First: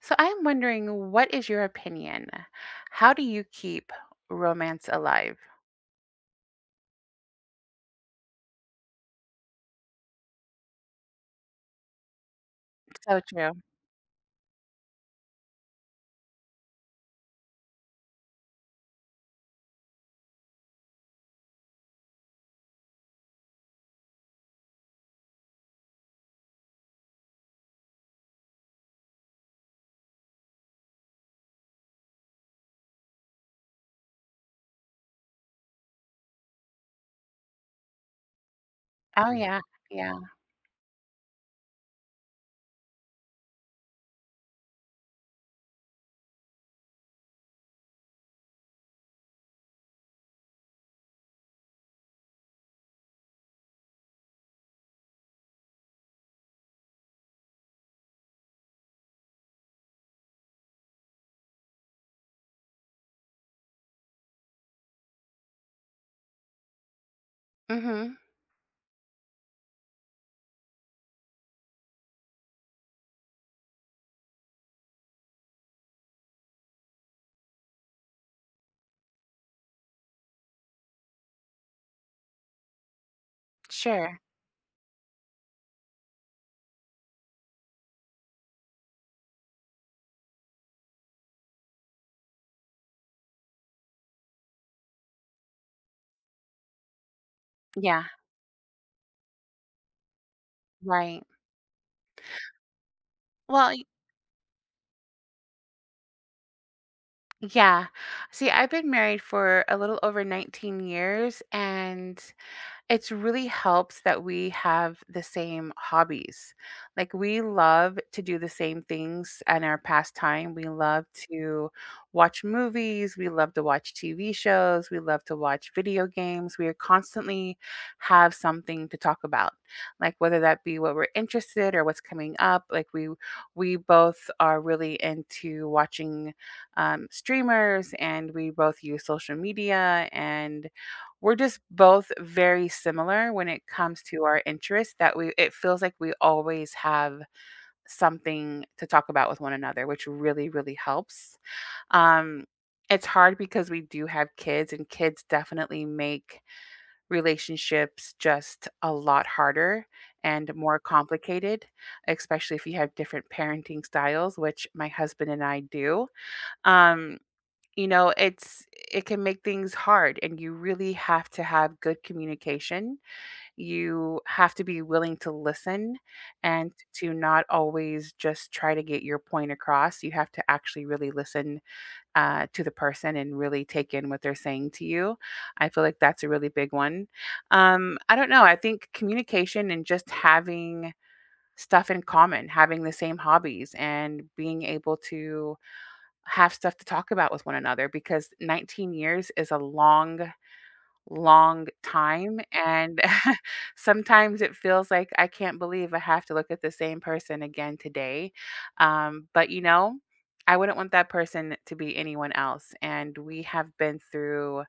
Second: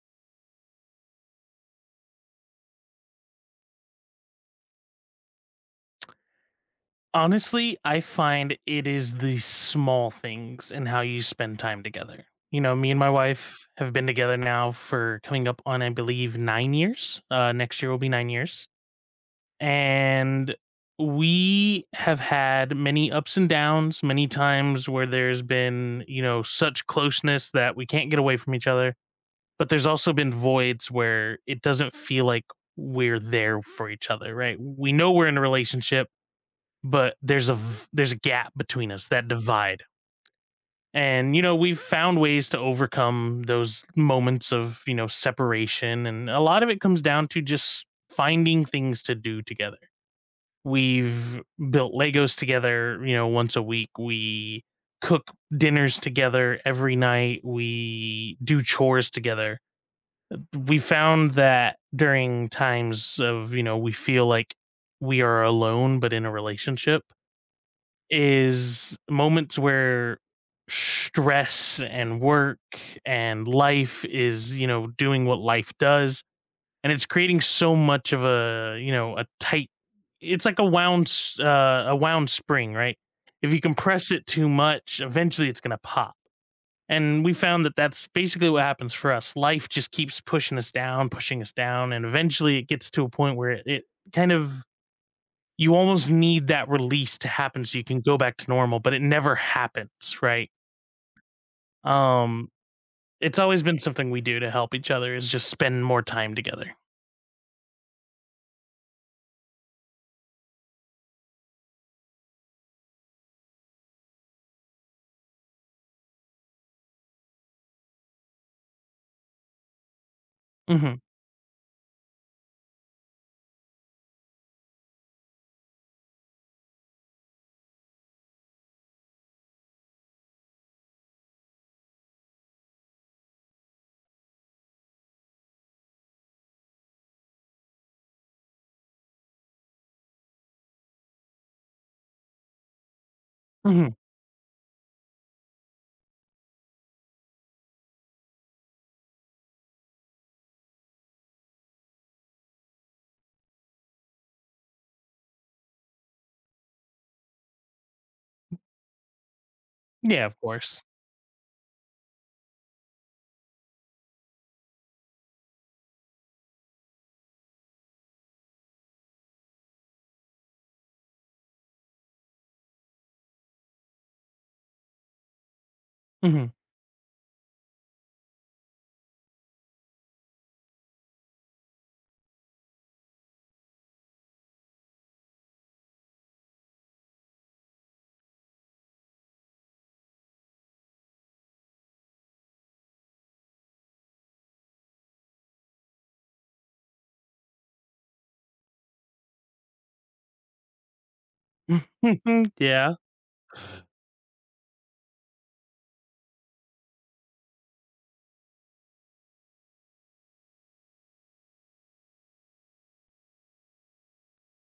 So I am wondering, what is your opinion? How do you keep romance alive? Honestly, I find it is the small things and how you spend time together. Me and my So true. wife have been together now for coming up on, I believe, 9 years. Next year will be 9 years. And we have had many ups and downs, many times where there's been, such closeness that we can't get away from each other. But there's also been voids where it doesn't feel like we're there for each other, right? We know we're in a relationship but there's a gap between us that Oh yeah, divide. yeah. And we've found ways to overcome those moments of separation, and a lot of it comes down to just finding things to do together. We've built Legos together. Once a week we cook dinners together. Every night we do chores together. We found that during times of, we feel like we are alone but in a relationship, Mhm. is moments where stress and work and life is, doing what life does, and it's creating so much of a, a tight, it's like a wound a wound spring, right? If you compress Sure. it too much, eventually it's going to pop. And we found that that's basically what happens for us. Life just keeps pushing us down, pushing us down, and eventually it gets to a point where it kind of, you almost need that release to happen so you can Yeah. go back to normal, but it never happens, right? Right. Um, it's always Well, been y- something we do to help each other is just spend more time together. yeah. See, I've been married for a little over 19 years and it's really helps that we have the same hobbies. Like we love to do the same things in our pastime. We Mhm. love to watch movies, we love to watch TV shows, we love to watch video games. We are constantly have something to talk about. Like whether that be what we're interested or what's coming up, like we both are really into watching streamers, and we both use social media, and we're just both very similar when it Mhm. comes to our interests that we it feels like we always have something to talk about with one another, which really, really helps. Um, it's hard because we do have kids, and kids definitely make relationships just a lot harder Yeah, of and more course. complicated, especially if you have different parenting styles, which my husband and I do. Um, you know, it can make things hard, and you really have to have good communication. You have to be willing to listen Mhm. and to not always just try to get your point across. You have to actually really listen to the person and really take in what they're saying to you. I feel like that's a really big one. I don't know. I think communication and just having stuff in common, having the same hobbies, and being able to have stuff to talk about with one another, because 19 years is a long, long time, Mhm. Yeah. and sometimes it feels like I can't believe I have to look at the same person again today. But you know, I wouldn't want that person to be anyone else, and we have been through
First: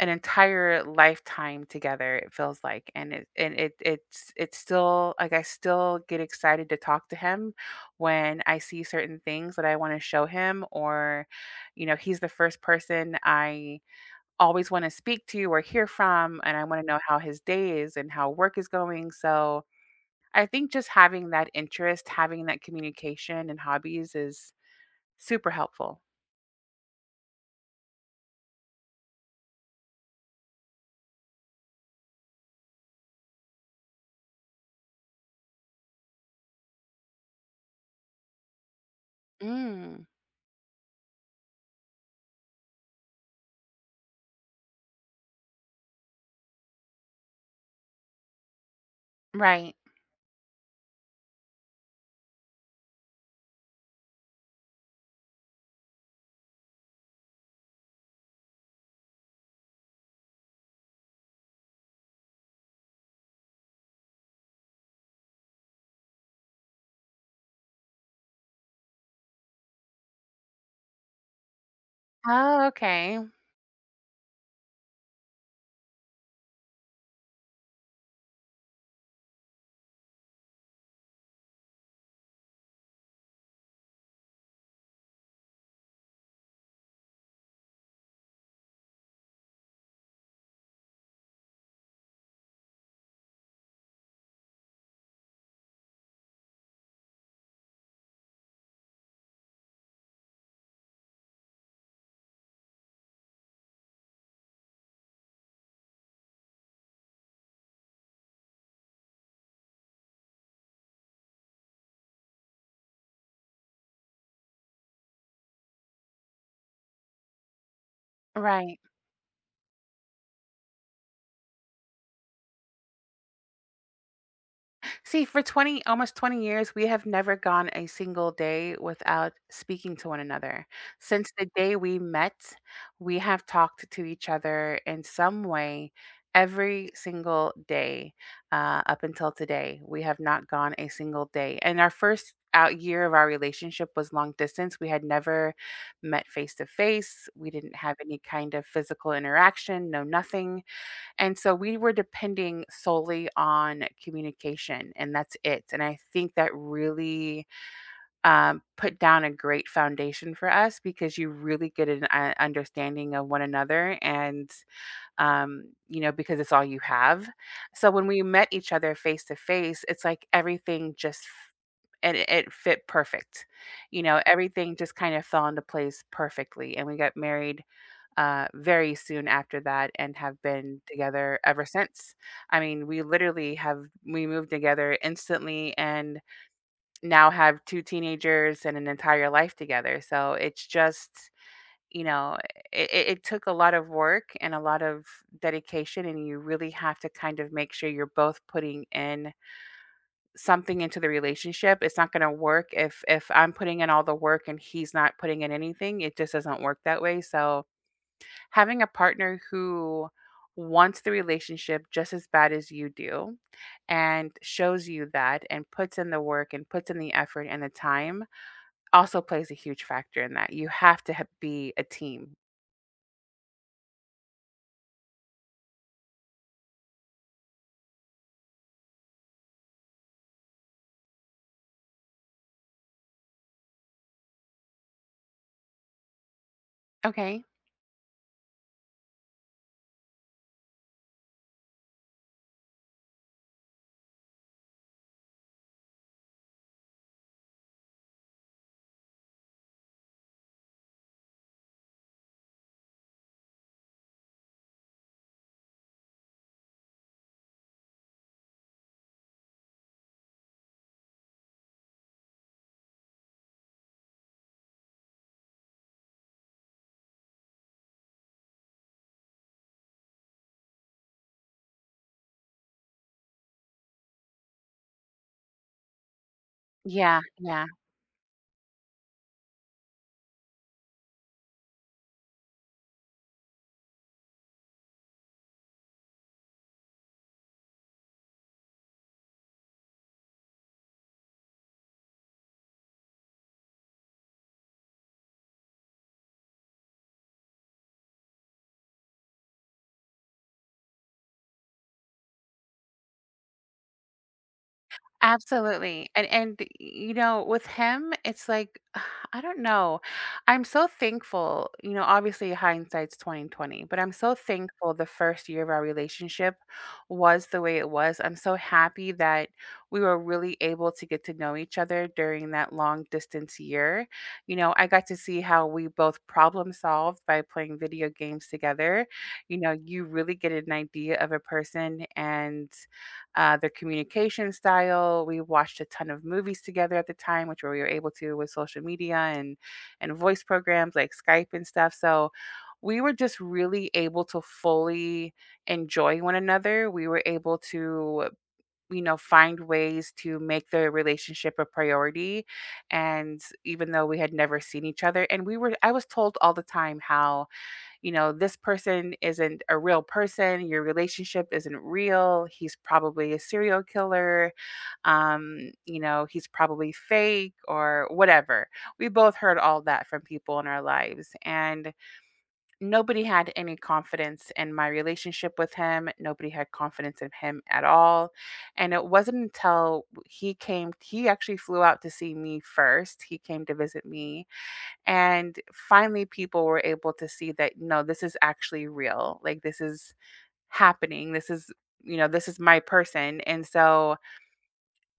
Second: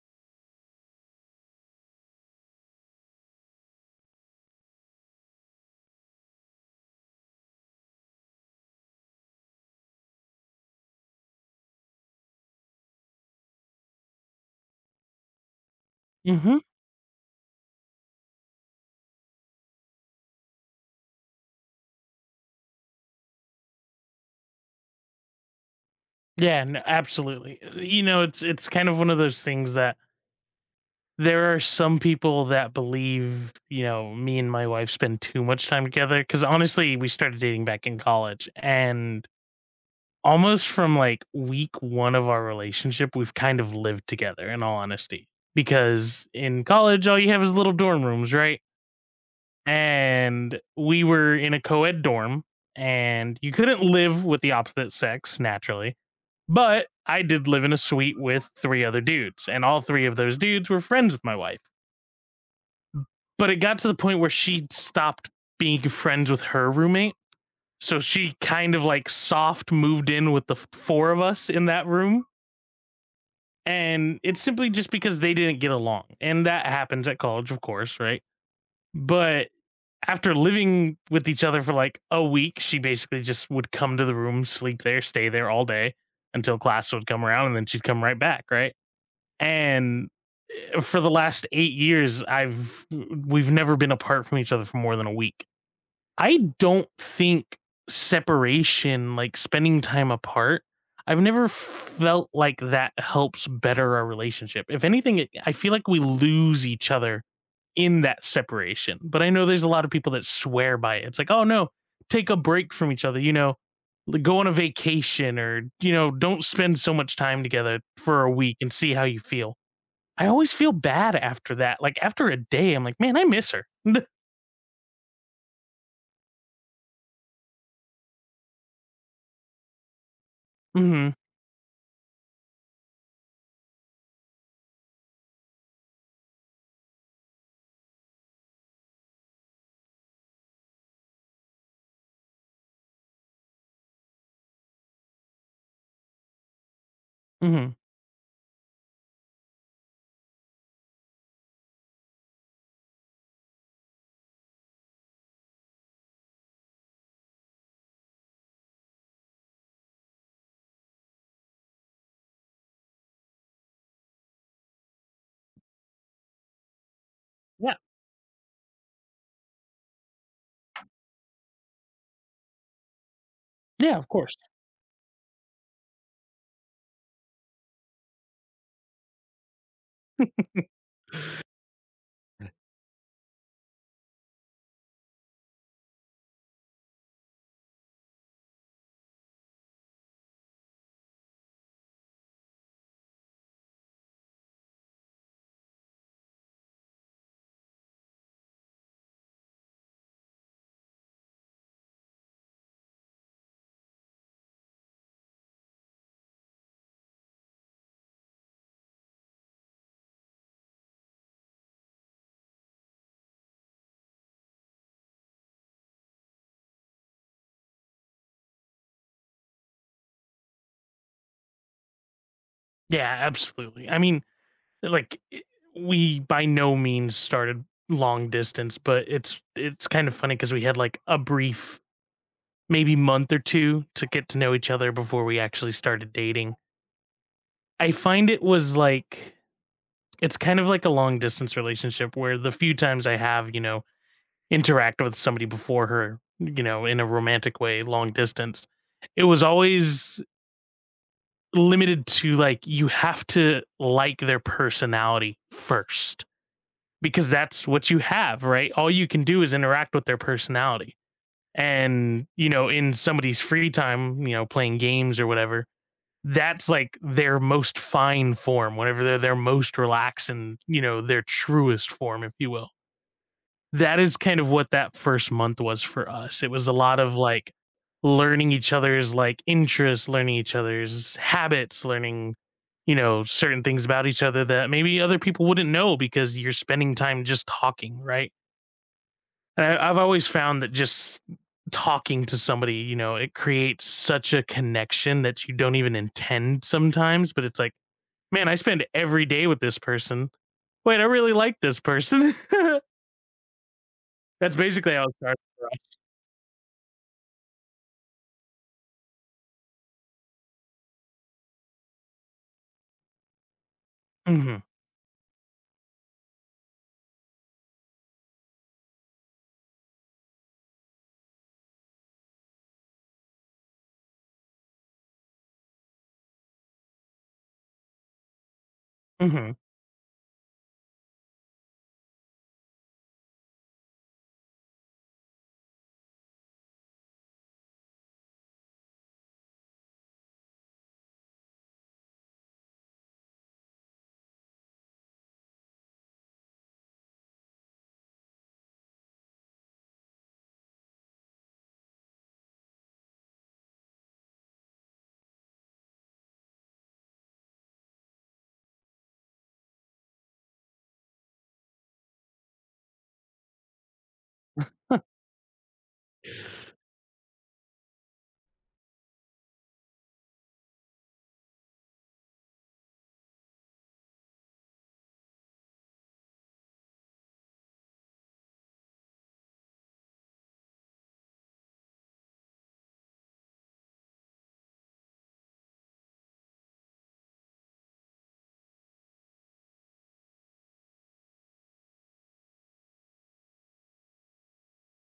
an entire lifetime together it feels like, and it's still like I still get excited to talk to him when I see certain things that I want to show him. Or you know, he's the first person I always want to speak to or hear from, Mhm. and I want to know how his day is and how work is going. So I think just having that interest, having that communication and hobbies, is super helpful. Yeah, no, absolutely. You know, it's kind of one of those things that there are some people that believe, me and my wife spend too much time together, cuz honestly, we started dating back in college, and Mm, almost from like week one of our relationship, we've kind of lived together in all honesty. Because in college, all you have is little dorm rooms, right? right. And we were in a co ed dorm, and you couldn't live with the opposite sex naturally. But I did live in a suite with three other dudes, and all three of those dudes were friends with my wife. But it got to the point where she stopped being friends with her roommate. So she kind of like soft moved in with the four of us in that room, Oh, okay. and it's simply just because they didn't get along, and that happens at college, of course, right? But after living with each other for like a week, she basically just would come to the room, sleep there, stay there all day until class would come around, and then she'd come right back, right? And for the last 8 years I've we've never been apart from each other for more than a week, I don't think. Separation, like spending time apart, I've never felt like that helps better our relationship. If anything, I feel like we lose each other in that separation. But I know there's a lot of people that swear by it. It's like, oh no, take a break from each other, go on a vacation, or, don't spend so much time together for a week and Right. see how you feel. I always feel bad after that. Like, after a day, I'm like, man, I miss her. See, for 20, almost 20 years, we have never gone a single day without speaking to one another. hmm Since the day we met, we have talked to each other in some way every single day, up until today. We have not gone a single day. And our first out year of our relationship was long distance. We had never met face to face. We hmm didn't have any kind of physical interaction, no nothing, and so we were depending solely on communication, and that's it. And I think that really put down a great foundation for us, because you really get an understanding of one another, and you know, because it's all you have. So when we met each other face to face, it's like everything just and it fit perfect. Yeah, You of know, course. everything just kind of fell into place perfectly, and we got married very soon after that and have been together ever since. I mean, we literally have we moved together instantly and now have two teenagers and an entire life together. So it's just, you know, it took a lot of work and a lot of dedication, and you really have to kind of make sure you're both putting in something into the relationship. It's not going to work if I'm putting in all the work and he's not putting in anything. It just doesn't work that way. So having a partner who wants the relationship just as bad as you do, and shows you that and puts in the work and puts in the effort and the time, also plays a huge factor in that. You have to be a team. Yeah, absolutely. I mean, like i- we by no means started long distance, but it's kind of funny because we had like a brief maybe month or two to get to know each other before we actually started dating. Okay. I find it was like, it's kind of like a long distance relationship, where the few times I have, interact with somebody before her, in a romantic way, long distance, it was always limited to, like, you have to like their personality first, because that's what you have, right? All you can do is interact with their personality. And, in somebody's free time, playing games or whatever, that's like their most fine form, whenever they're their most relaxed and, their truest form, if you will. That is kind of what that first month was for us. It was a lot of Yeah. like Yeah. learning each other's like interests, learning each other's habits, learning, certain things about each other that maybe other people wouldn't know, because you're spending time just talking, right? And I've always found that just talking to somebody, it creates such a connection that you don't even intend sometimes, but it's like, man, I spend every day with this person. Wait, I really like this person. That's basically how it started for us. Absolutely. And you know, with him, it's like, I don't know. I'm so thankful, you know, obviously hindsight's 20/20, but I'm so Mhm. thankful the first year of our relationship was the way it was. I'm so happy that we were really able to get to know each other during that long distance year. You know, I got to see how we both problem solved by playing video games together. Mhm. You know, you really get an idea of a person and their communication style. We watched a ton of movies together at the time, which we were able to with social media and voice programs like Skype and stuff. So we were just really able to fully enjoy one another. We were able to, you know, find ways to make the relationship a priority. And even though we had never seen each other, and we were I was told all the time how, you know, this person isn't a real person, your relationship isn't real, he's probably a serial killer, you know, he's probably fake or whatever. We both heard all that from people in our lives, and nobody had any confidence in my relationship with him. Nobody had confidence in him at all. And it wasn't until he actually flew out to see me first. He came to visit me, and finally, people were able to see that no, this is actually real. Like, this is happening. This is, you know, this is my person. And so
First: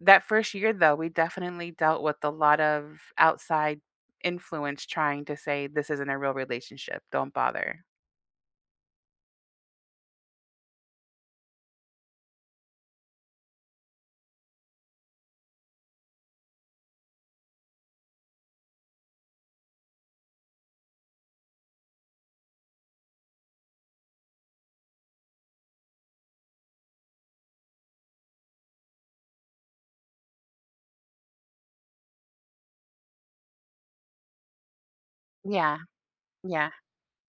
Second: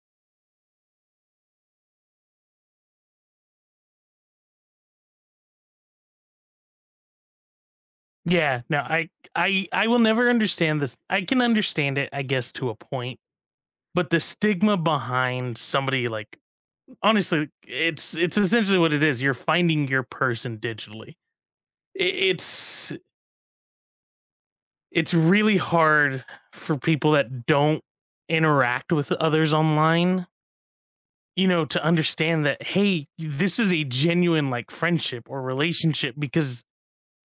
that first year, though, we definitely dealt with a lot of outside influence trying to say, this isn't a real relationship. Don't bother. Yeah, no, I I will never understand this. I can understand it, I guess, to a point, but the stigma behind somebody, like, honestly, it's essentially what it is. You're finding your person digitally. I it's really hard for people that don't interact with others online, to understand that, hey, this is a genuine like friendship or Yeah, relationship. Because yeah,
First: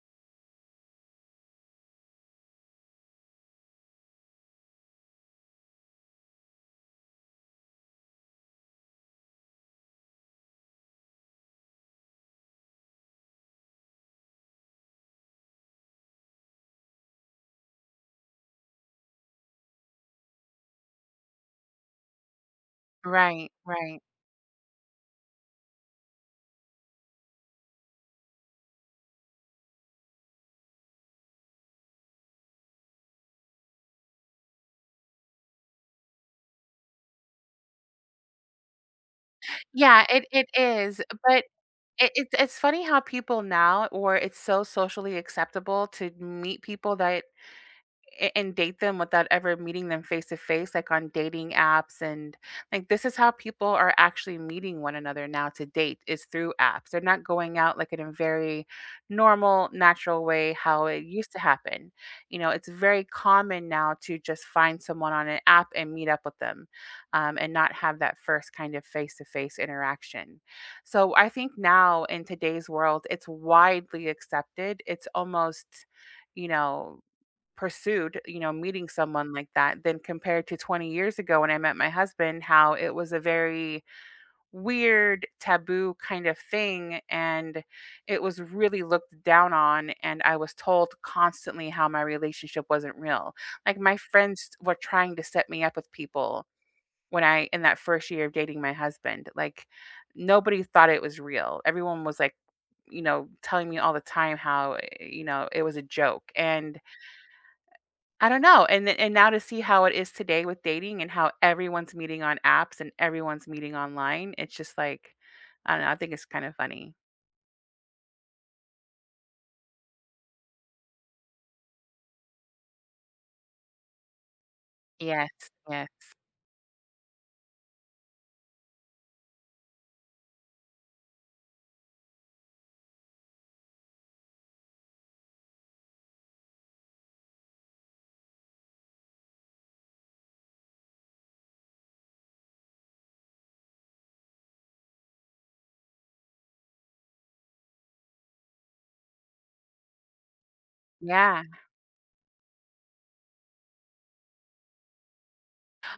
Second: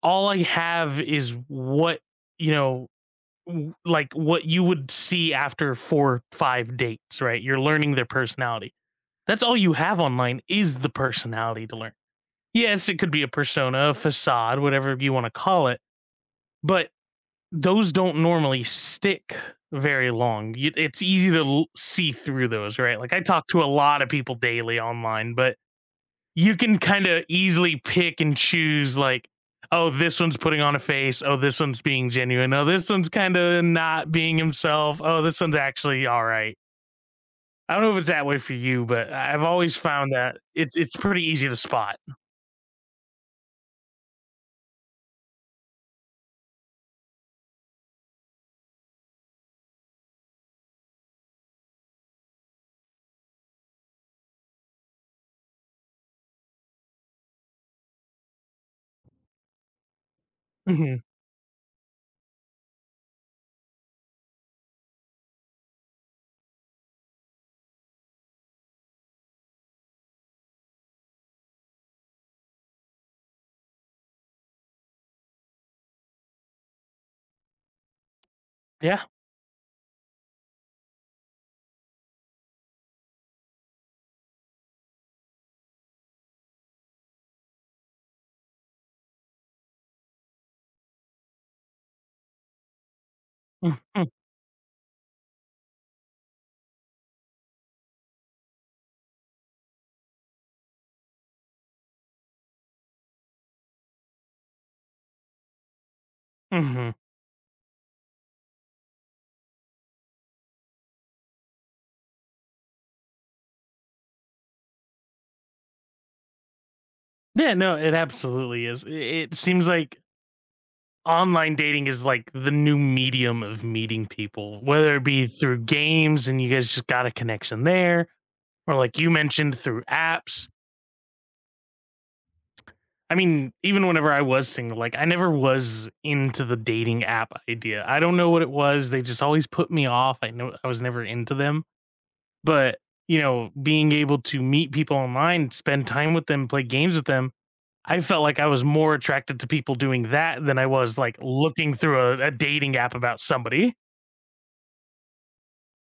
all I have is what, you know, like what you would see after 4 5 dates, right? You're learning their personality. That's all you have online is the personality to learn. Yes, it could be a persona, a facade, whatever you want to call it, but those don't normally stick very long. It's easy to see through those, right? Like, I talk right, to a right. lot of people daily online, but you can kind of easily pick and choose, like, oh, this one's putting on a face, oh, this one's being genuine, oh, this one's kind of not being himself, oh, this one's actually all right. I don't know if it's that way for you, but I've always Yeah, found it, that it it's is. pretty But easy to spot. It's funny how people now, or it's so socially acceptable to meet people that and date them without ever meeting them face to face, like on dating apps. And like, this is how people are actually meeting one another now to date, is through apps. They're not going out like in a very normal, natural way, how Hmm it used to happen. You know, it's very common now to just find someone on an app and meet up with them, and not have that first kind of face to face interaction. So I think now in today's world, it's widely accepted. It's almost, you know, pursued, you know, meeting yeah someone like that, than compared to 20 years ago when I met my husband, how it was a very weird, taboo kind of thing. And it was really looked down on. And I was told constantly how my relationship wasn't real. Like my friends were trying to set me up with people when I, in that first year of dating my husband, like nobody thought it was real. Everyone was like, you know, telling me all the time how, eh, you know, it was a joke. And hmm I don't know, and now to see how it is today with dating and how everyone's meeting on apps and everyone's meeting online, it's just like, I don't know, I think it's kind of funny. Yeah, no, it absolutely is. It seems like online dating is like the new medium of meeting people, whether it be Yes, through yes. games and you guys just got a connection there, or like you mentioned, through apps. I mean, even whenever I was single, like, I never was into the dating app idea. I don't know what it was. They just always put me off. I know I was never into them. But, being able to meet people online, spend time with them, play games with them, I felt like I was more attracted to people doing that than I was like Yeah. looking through a dating app about somebody.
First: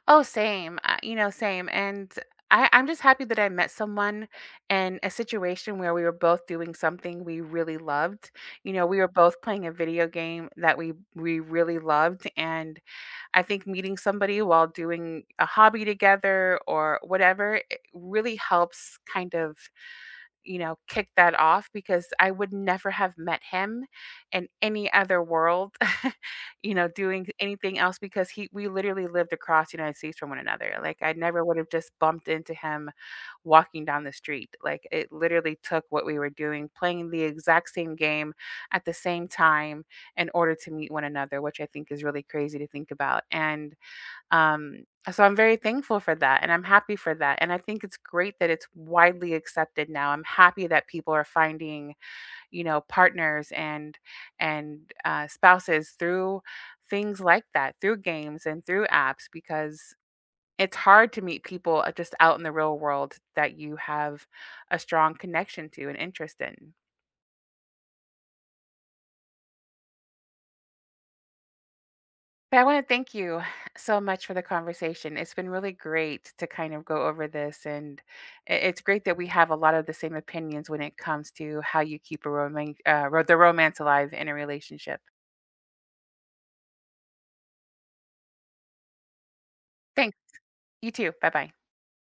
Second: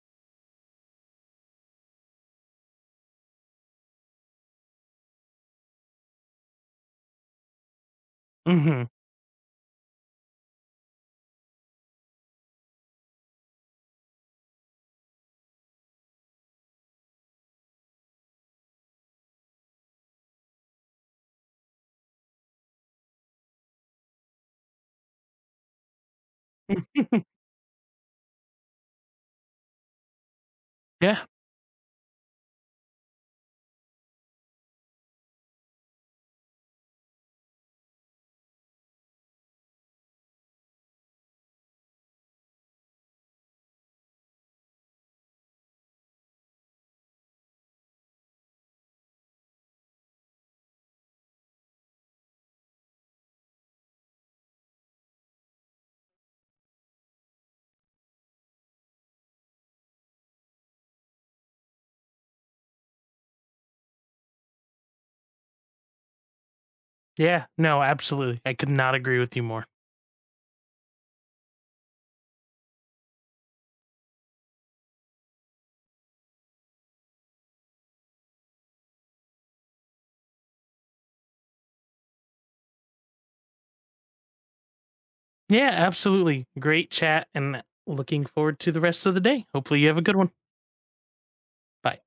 Oh, same, you know, same, and I'm just happy that I met someone in a situation where we were both doing something we really loved. You Hmm know, we were both playing a video game that we really loved, and I think meeting somebody while doing a hobby together or whatever, it really helps kind of, you know, kick that off, because I would never have met him in any other world, you know, doing anything else, because he we literally lived across the United States from one another. Like I Yeah. never would have just bumped into him walking down the street. Like it literally took what we were doing, playing the exact same game at the same time, in order to meet one another, which I think is really crazy to think about. And um, so I'm very thankful for that, and I'm happy for that. And I think it's great that it's widely accepted now. I'm happy that people are finding, you know, partners and spouses through things like that, through games and through apps, because it's hard to meet people just out in the real world that you have a strong connection to and interest in. Yeah. No, absolutely. I could not agree with you more. But I want to thank you so much for the conversation. It's been really great to kind of go over this. And it's great that we have a lot of the same opinions when it comes to how you keep the romance alive in a relationship. Yeah, absolutely. Great chat, and looking forward to the rest of the day. Hopefully you have a good Thanks. one. You too. Bye bye. Bye.